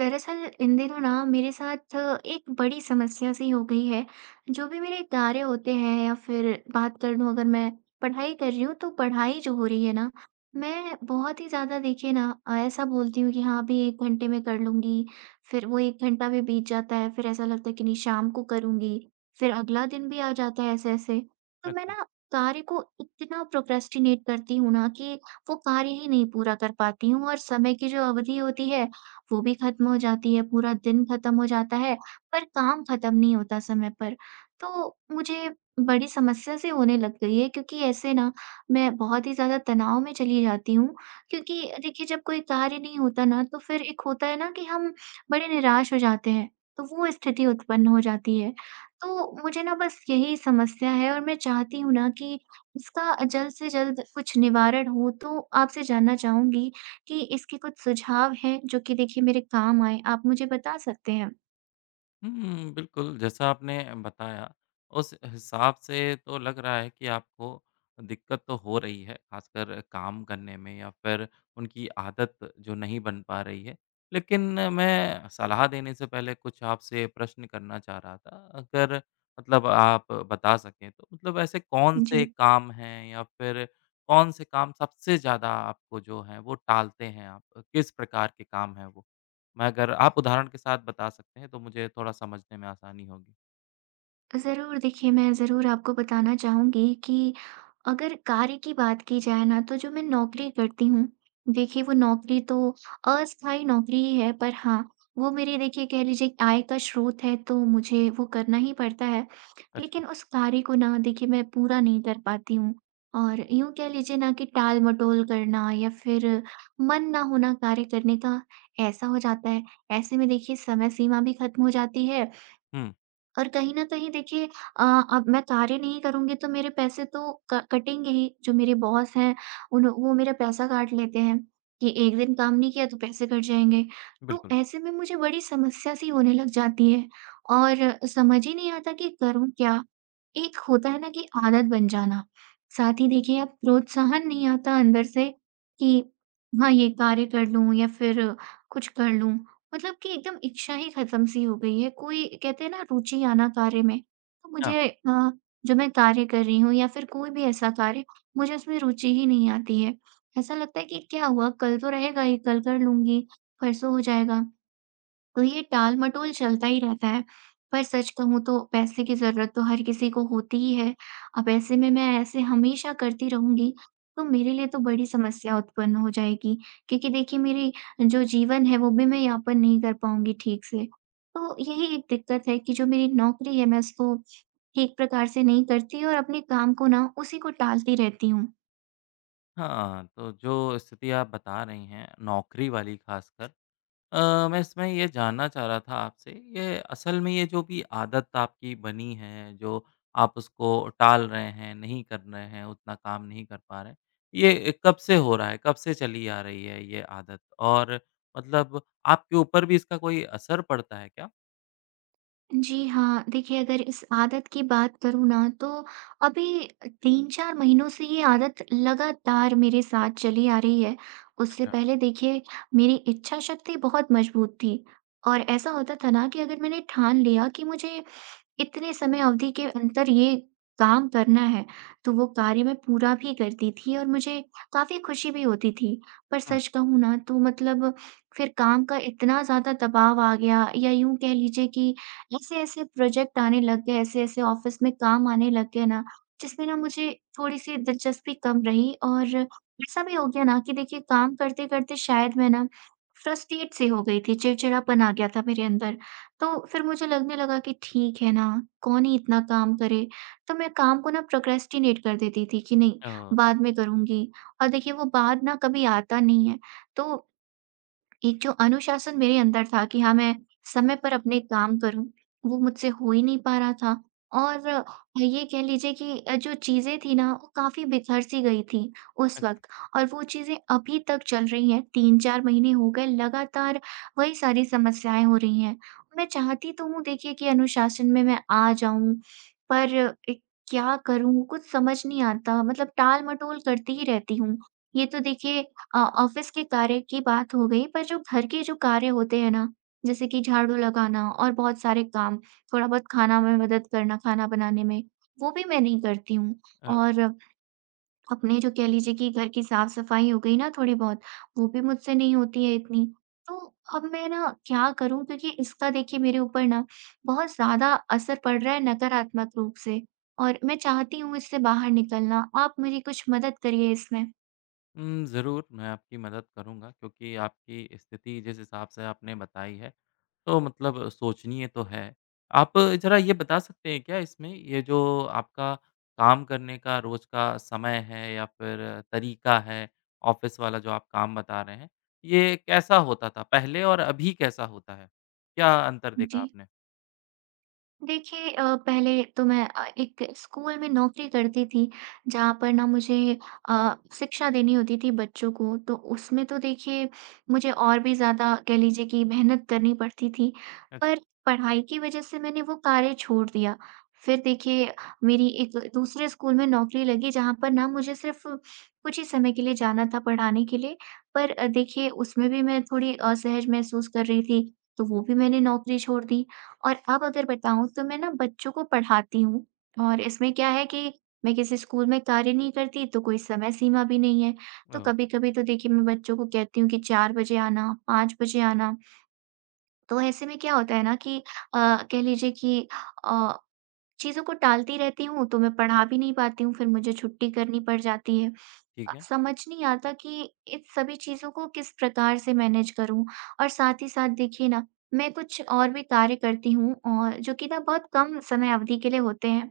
दरअसल इन दिनों ना मेरे साथ एक बड़ी समस्या सी हो गई है। जो भी मेरे कार्य होते हैं या फिर बात कर लूँ अगर मैं पढ़ाई कर रही हूँ तो पढ़ाई जो हो रही है ना, मैं बहुत ही ज़्यादा देखिए ना ऐसा बोलती हूँ कि हाँ अभी एक घंटे में कर लूँगी। फिर वो एक घंटा भी बीत जाता है, फिर ऐसा लगता है कि नहीं शाम को करूँगी, फिर अगला दिन भी आ जाता है ऐसे ऐसे। तो मैं अच्छा। ना कार्य को इतना प्रोक्रेस्टिनेट करती हूँ ना कि वो कार्य ही नहीं पूरा कर पाती हूँ, और समय की जो अवधि होती है वो भी खत्म हो जाती है, पूरा दिन खत्म हो जाता है, पर काम खत्म नहीं होता समय पर। तो मुझे बड़ी समस्या सी होने लग गई है, क्योंकि ऐसे ना मैं बहुत ही ज़्यादा तनाव में चली जाती हूँ। क्योंकि देखिए जब कोई कार्य नहीं होता ना तो फिर एक होता है ना कि हम बड़े निराश हो जाते हैं, तो वो स्थिति उत्पन्न हो जाती है। तो मुझे ना बस यही समस्या है और मैं चाहती हूँ ना कि इसका जल्द से जल्द कुछ निवारण हो, तो आपसे जानना चाहूँगी कि इसके कुछ सुझाव हैं जो कि देखिए मेरे काम आएँ, आप मुझे बता सकते हैं? बिल्कुल, जैसा आपने बताया, उस हिसाब से तो लग रहा है कि आपको दिक्कत तो हो रही है, खासकर काम करने में या फिर उनकी आदत जो नहीं बन पा रही है। लेकिन मैं सलाह देने से पहले कुछ आपसे प्रश्न करना चाह रहा था, अगर मतलब आप बता सकें तो। मतलब ऐसे कौन से जी। काम हैं या फिर कौन से काम सबसे ज़्यादा आपको जो हैं, वो टालते हैं आप? किस प्रकार के काम हैं वो? मगर आप उदाहरण के साथ बता सकते हैं तो मुझे थोड़ा समझने में आसानी होगी। ज़रूर, देखिए मैं ज़रूर आपको बताना चाहूँगी कि अगर कार्य की बात की जाए ना तो जो मैं नौकरी करती हूँ, देखिए वो नौकरी तो अस्थायी नौकरी ही है, पर हाँ, वो मेरी देखिए कह लीजिए आय का स्रोत है, तो मुझे वो करना ही पड़ता है। अच्छा। लेकिन उस कार्य को ना देखिए मैं पूरा नहीं कर पाती हूँ और यूँ कह लीजिए ना कि टाल-मटोल करना या फिर मन ना होना कार्य करने का, ऐसा हो जाता है। ऐसे में देखिए समय सीमा भी खत्म हो जाती है हुँ, और कहीं न कहीं देखिए अ, अब मैं कार्य नहीं करूँगी तो मेरे पैसे तो क कटेंगे ही, जो मेरे बॉस हैं उन वो मेरा पैसा काट लेते हैं, कि एक दिन काम नहीं किया तो पैसे कट जाएँगे। तो बिल्कुल। ऐसे में मुझे बड़ी समस्या सी होने लग जाती है और समझ ही नहीं आता कि करूँ क्या? एक होता है ना कि आदत बन जाना, साथ ही देखिए अब प्रोत्साहन नहीं आता अंदर से कि हाँ, ये कार्य कर लूँ या फिर कुछ कर लूँ। मतलब कि एकदम इच्छा ही खत्म सी हो गई है। कोई कहते हैं ना रुचि आना कार्य में, तो हाँ। मुझे जो मैं कार्य कर रही हूँ या फिर कोई भी ऐसा कार्य, मुझे उसमें रुचि ही नहीं आती है। ऐसा लगता है कि क्या हुआ कल तो रहेगा ही, कल कर लूँगी, परसों हो जाएगा। तो ये टाल-मटोल चलता ही रहता है। पर सच कहूँ तो पैसे की ज़रूरत तो हर किसी को होती ही है। अब ऐसे में मैं ऐसे हमेशा करती रहूँगी, तो मेरे लिए तो बड़ी समस्या उत्पन्न हो जाएगी, क्योंकि देखिए मेरी जो जीवन है, वो भी मैं यापन नहीं कर पाऊँगी ठीक से। तो यही एक दिक्कत है कि जो मेरी नौकरी है, मैं उसको ठीक प्रकार से नहीं करती और अपने काम को ना उसी को टालती रहती हूँ। हाँ, तो जो स्थिति आप बता रही हैं, नौकरी वाली ख़ासकर मैं इसमें ये जानना चाह रहा था आपसे। ये असल में ये जो भी आदत आपकी बनी है, जो आप उसको टाल रहे हैं, नहीं कर रहे हैं, उतना काम नहीं कर पा रहे हैं, ये कब से हो रहा है? कब से चली आ रही है ये आदत? और मतलब आपके ऊपर भी इसका कोई असर पड़ता है क्या? जी हाँ, देखिए अगर इस आदत की बात करूँ ना तो अभी 3-4 महीनों से ये आदत लगातार मेरे साथ चली आ रही है। उससे अच्छा। पहले देखिए मेरी इच्छा शक्ति बहुत मज़बूत थी और ऐसा होता था ना कि अगर मैंने ठान लिया कि मुझे इतने समय अवधि के अंदर ये काम करना है, तो वो कार्य मैं पूरा भी करती थी और मुझे काफ़ी खुशी भी होती थी। पर हुँ। सच कहूँ ना तो मतलब फिर काम का इतना ज़्यादा दबाव आ गया या यूँ कह लीजिए कि ऐसे-ऐसे प्रोजेक्ट आने लग गए, ऐसे-ऐसे ऑफ़िस में काम आने लग गए ना, जिसमें ना मुझे थोड़ी-सी दिलचस्पी कम रही और ऐसा भी हो गया ना कि देखिए काम करते-करते शायद मैं ना फ्रस्ट्रेट सी हो गई थी, चिड़चिड़ापन आ गया था मेरे अंदर। तो फिर मुझे लगने लगा कि ठीक है ना, कौन ही इतना काम करे? तो मैं काम को ना प्रोक्रेस्टिनेट कर देती थी कि नहीं, ओह! बाद में करूँगी, और देखिए वो बाद ना कभी आता नहीं है। तो एक जो अनुशासन मेरे अंदर था कि हाँ, मैं समय पर अपने काम करूँ, वो मुझसे हो ही नहीं पा रहा था। और हाँ, ये कह लीजिए कि जो चीज़ें थी ना, वो काफ़ी बिखर-सी गई थी उस वक़्त, और वो चीज़ें अभी तक चल रही हैं। 3-4 महीने हो गए लगातार वही सारी समस्याएँ हो रही हैं। मैं चाहती तो हूँ देखिए कि अनुशासन में मैं आ जाऊँ, पर एक क्या करूँ कुछ समझ नहीं आता, मतलब टाल-मटोल करती ही रहती हूँ। ये तो देखिए ऑफ़िस के कार्य की बात हो गई, पर जो घर के जो कार्य होते हैं ना, जैसे कि झाड़ू लगाना और बहुत सारे काम, थोड़ा बहुत खाना में मदद करना, खाना बनाने में, वो भी मैं नहीं करती हूँ। अच्छा। और अपने जो कह लीजिए कि घर की साफ-सफाई हो गई ना थोड़ी बहुत, वो भी मुझसे नहीं होती है इतनी। तो अब मैं ना क्या करूँ? क्योंकि इसका देखिए मेरे ऊपर ना बहुत ज़्यादा असर पड़ रहा है नकारात्मक रूप से, और मैं चाहती हूँ इससे बाहर निकलना। आप मेरी कुछ मदद करिए इसमें। ज़रूर मैं आपकी मदद करूँगा क्योंकि आपकी स्थिति जिस हिसाब से आपने बताई है, तो मतलब सोचनीय तो है। आप ज़रा ये बता सकते हैं क्या इसमें ये जो आपका काम करने का रोज़ का समय है या फिर तरीका है, ऑफ़िस वाला जो आप काम बता रहे हैं, ये कैसा होता था पहले और अभी कैसा होता है? क्या अंतर जी। देखा आपने? देखिए पहले तो मैं एक स्कूल में नौकरी करती थी जहाँ पर ना मुझे शिक्षा देनी होती थी बच्चों को, तो उसमें तो देखिए मुझे और भी ज़्यादा कह लीजिए कि मेहनत करनी पड़ती थी, अच्छा, पर पढ़ाई की वजह से मैंने वो कार्य छोड़ दिया। फिर देखिए मेरी एक दूसरे स्कूल में नौकरी लगी जहाँ पर ना मुझे सिर्फ कुछ ही समय के लिए जाना था पढ़ाने के लिए, पर देखिए उसमें भी मैं थोड़ी असहज महसूस कर रही थी, तो वो भी मैंने नौकरी छोड़ दी। और अब अगर बताऊँ तो मैं ना बच्चों को पढ़ाती हूँ, और इसमें क्या है कि मैं किसी स्कूल में कार्य नहीं करती तो कोई समय सीमा भी नहीं है। तो ओह! कभी-कभी तो देखिए मैं बच्चों को कहती हूँ कि 4 बजे आना, 5 बजे आना। तो ऐसे में क्या होता है ना कि अ, कह लीजिए कि अ, चीज़ों को टालती रहती हूँ, तो मैं पढ़ा भी नहीं पाती हूँ, फिर मुझे छुट्टी करनी पड़ जाती है। ठीक है। समझ नहीं आता कि इन सभी चीज़ों को किस प्रकार से मैनेज करूँ। और साथ ही साथ देखिए ना, मैं कुछ और भी कार्य करती हूँ और जो कि ना बहुत कम समय अवधि के लिए होते हैं,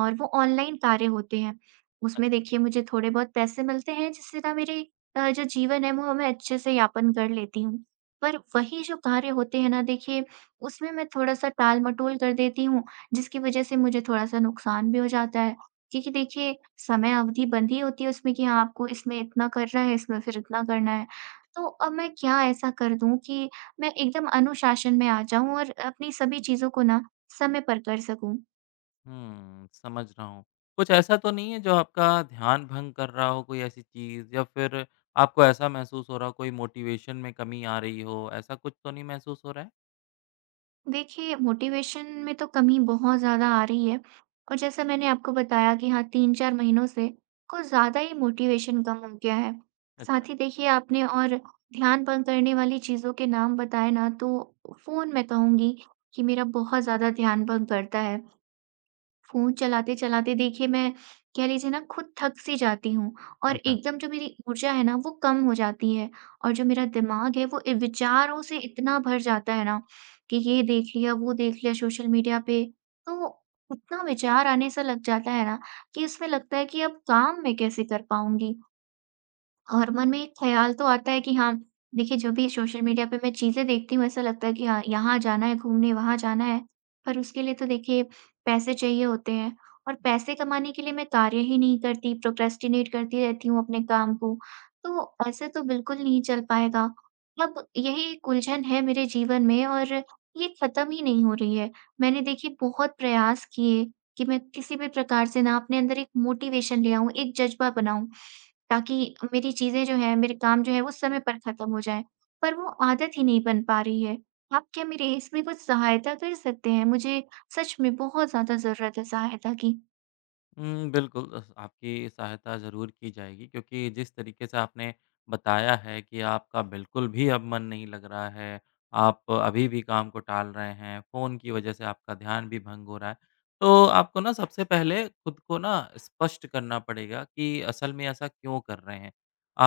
और वो ऑनलाइन कार्य होते हैं। उसमें अच्छा। देखिए मुझे थोड़े बहुत पैसे मिलते हैं जिससे ना मेरे जो जीवन है वो मैं अच्छे से यापन कर लेती हूँ। पर वही जो कार्य होते हैं ना देखिए, उसमें मैं थोड़ा-सा टाल-मटोल कर देती हूँ, जिसकी वज़ह से मुझे थोड़ा-सा नुकसान भी हो जाता है। जी, जी, देखिए समय अवधि बंधी होती है उसमें कि हाँ, आपको इसमें इतना करना है, इसमें फिर इतना करना है। तो अब मैं क्या ऐसा कर दूँ कि मैं एकदम अनुशासन में आ जाऊँ और अपनी सभी चीज़ों को ना समय पर कर सकूँ? समझ रहा हूँ। कुछ ऐसा तो नहीं है जो आपका ध्यान भंग कर रहा हो, कोई ऐसी चीज़, या फिर आपको ऐसा महसूस हो रहा हो कोई मोटिवेशन में कमी आ रही हो, ऐसा कुछ तो नहीं महसूस हो रहा है? देखिए, मोटिवेशन में तो कमी बहुत ज़्यादा आ रही है, और जैसा मैंने आपको बताया कि हाँ, 3-4 महीनों से कुछ ज़्यादा ही मोटिवेशन कम हो गया है। अच्छा। साथ ही देखिए, आपने और ध्यान भंग करने वाली चीज़ों के नाम बताए ना, तो फ़ोन मैं कहूँगी कि मेरा बहुत ज़्यादा ध्यान भंग करता है। फ़ोन चलाते-चलाते देखिए मैं कह लीजिए ना खुद थक-सी जाती हूँ, और अच्छा। एकदम जो मेरी ऊर्जा है ना वो कम हो जाती है, और जो मेरा दिमाग है वो इ विचारों से इतना भर जाता है ना कि ये देख लिया, वो देख लिया सोशल मीडिया पे। तो इतना विचार आने सा लग जाता है ना कि इसमें लगता है कि अब काम मैं कैसे कर पाऊँगी? और मन में एक ख़्याल तो आता है कि हाँ, देखिए जो भी सोशल मीडिया पे मैं चीज़ें देखती हूँ, ऐसा लगता है कि हाँ, यहाँ जाना है घूमने, वहाँ जाना है। पर उसके लिए तो देखिए पैसे चाहिए होते हैं, और पैसे कमाने के लिए मैं कार्य ही नहीं करती, प्रोक्रेस्टिनेट करती रहती हूँ अपने काम को। तो ऐसे तो बिल्कुल नहीं चल पाएगा। अब यही एक उलझन है मेरे जीवन में और ये ख़त्म ही नहीं हो रही है। मैंने देखिए बहुत प्रयास किए कि मैं किसी भी प्रकार से ना अपने अंदर एक मोटिवेशन ले आऊँ, एक जज़्बा बनाऊँ। ताकि मेरी चीज़ें जो हैं, मेरे काम जो है वो समय पर ख़त्म हो जाएँ। पर वो आदत ही नहीं बन पा रही है। आप क्या मेरे इसमें कुछ सहायता कर सकते हैं? मुझे सच में बहुत ज़्यादा ज़रूरत है सहायता की। बिल्कुल अस आपकी सहायता ज़रूर की जाएगी क्योंकि जिस तरीके से आपने बताया है कि आपका बिल्कुल भी अब मन नहीं लग रहा है, आप अभी भी काम को टाल रहे हैं, फ़ोन की वजह से आपका ध्यान भी भंग हो रहा है। तो आपको ना सबसे पहले खुद को ना स्पष्ट करना पड़ेगा कि असल में ऐसा क्यों कर रहे हैं।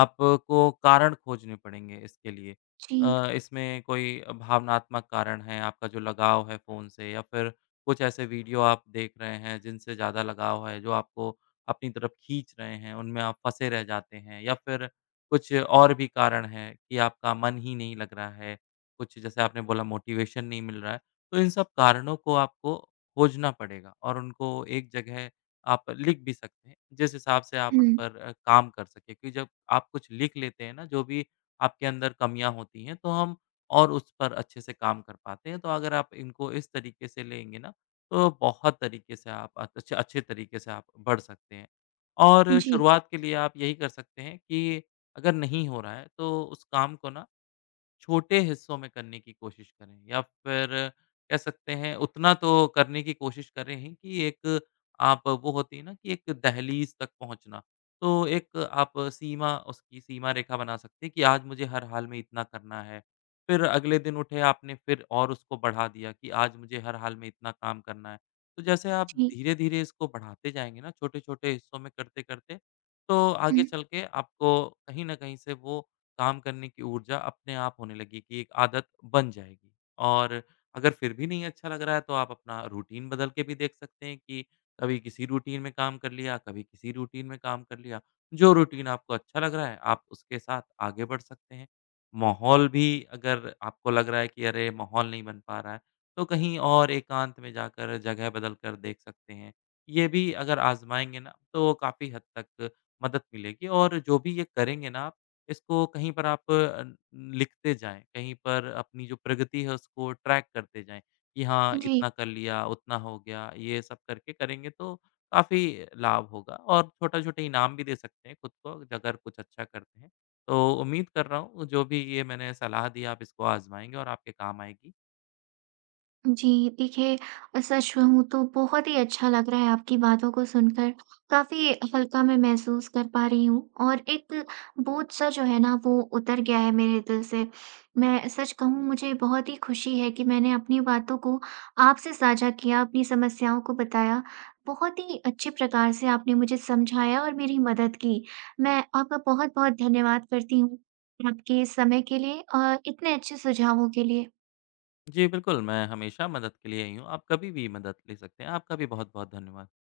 आपको कारण खोजने पड़ेंगे इसके लिए। जी। इसमें कोई भावनात्मक कारण है, आपका जो लगाव है फ़ोन से, या फिर कुछ ऐसे वीडियो आप देख रहे हैं जिनसे ज़्यादा लगाव है, जो आपको अपनी तरफ खींच रहे हैं, उनमें आप फँसे रह जाते हैं, या फिर कुछ और भी कारण हैं कि आपका मन ही नहीं लग रहा है, कुछ जैसे आपने बोला मोटिवेशन नहीं मिल रहा है, तो इन सब कारणों को आपको खोजना पड़ेगा और उनको एक जगह आप लिख भी सकते हैं, जिस हिसाब से आप हुँ। उन पर काम कर सकें। क्योंकि जब आप कुछ लिख लेते हैं ना, जो भी आपके अंदर कमियाँ होती हैं, तो हम और उस पर अच्छे से काम कर पाते हैं। तो अगर आप इनको इस तरीके से लेंगे ना, तो बहुत तरीके से आप अच्छे अच्छे तरीके से आप बढ़ सकते हैं। और जी, शुरुआत के लिए आप यही कर सकते हैं कि अगर नहीं हो रहा है, तो उस काम को ना छोटे हिस्सों में करने की कोशिश करें, या फिर कह सकते हैं उतना तो करने की कोशिश करें ही, कि एक आप, वो होती है ना, कि एक दहलीज़ तक पहुँचना। तो एक आप सीमा, उसकी सीमा रेखा बना सकते हैं कि आज मुझे हर हाल में इतना करना है। फिर अगले दिन उठे आपने, फिर और उसको बढ़ा दिया कि आज मुझे हर हाल में इतना काम करना है। तो जैसे आप जी। धीरे-धीरे इसको बढ़ाते जाएँगे ना, छोटे-छोटे हिस्सों में करते-करते, तो हुँ, आगे चल के आपको कहीं न कहीं से वो काम करने की ऊर्जा अपने आप होने लगी, कि एक आदत बन जाएगी। और अगर फिर भी नहीं अच्छा लग रहा है, तो आप अपना रूटीन बदल के भी देख सकते हैं कि कभी किसी रूटीन में काम कर लिया, कभी किसी रूटीन में काम कर लिया। जो रूटीन आपको अच्छा लग रहा है, आप उसके साथ आगे बढ़ सकते हैं। माहौल भी, अगर आपको लग रहा है कि अरे! माहौल नहीं बन पा रहा है, तो कहीं और एकांत में जाकर जगह बदल कर देख सकते हैं। ये भी अगर आज़माएँगे ना, तो काफ़ी हद तक मदद मिलेगी। और जो भी ये करेंगे ना आप, इसको कहीं पर आप लिखते जाएँ, कहीं पर अपनी जो प्रगति है उसको ट्रैक करते जाएँ, कि हाँ, जी। इतना कर लिया, उतना हो गया। ये सब करके करेंगे तो काफ़ी लाभ होगा। और छोटे-छोटे इनाम भी दे सकते हैं खुद को, अगर कुछ अच्छा करते हैं। तो उम्मीद कर रहा हूँ जो भी ये मैंने सलाह दी, आप इसको आज़माएँगे और आपके काम आएगी। जी, देखिए सच कहूँ तो बहुत ही अच्छा लग रहा है आपकी बातों को सुनकर। काफ़ी हल्का मैं महसूस कर पा रही हूँ और एक बोझ-सा जो है ना वो उतर गया है मेरे दिल से। मैं सच कहूँ मुझे बहुत ही खुशी है कि मैंने अपनी बातों को आपसे साझा किया, अपनी समस्याओं को बताया। बहुत ही अच्छे प्रकार से आपने मुझे समझाया और मेरी मदद की। मैं आपका बहुत-बहुत धन्यवाद करती हूँ, आपके इस समय के लिए और इतने अच्छे सुझावों के लिए। जी, बिल्कुल, मैं हमेशा मदद के लिए यहीं हूँ, आप कभी भी मदद ले सकते हैं। आपका भी बहुत-बहुत धन्यवाद।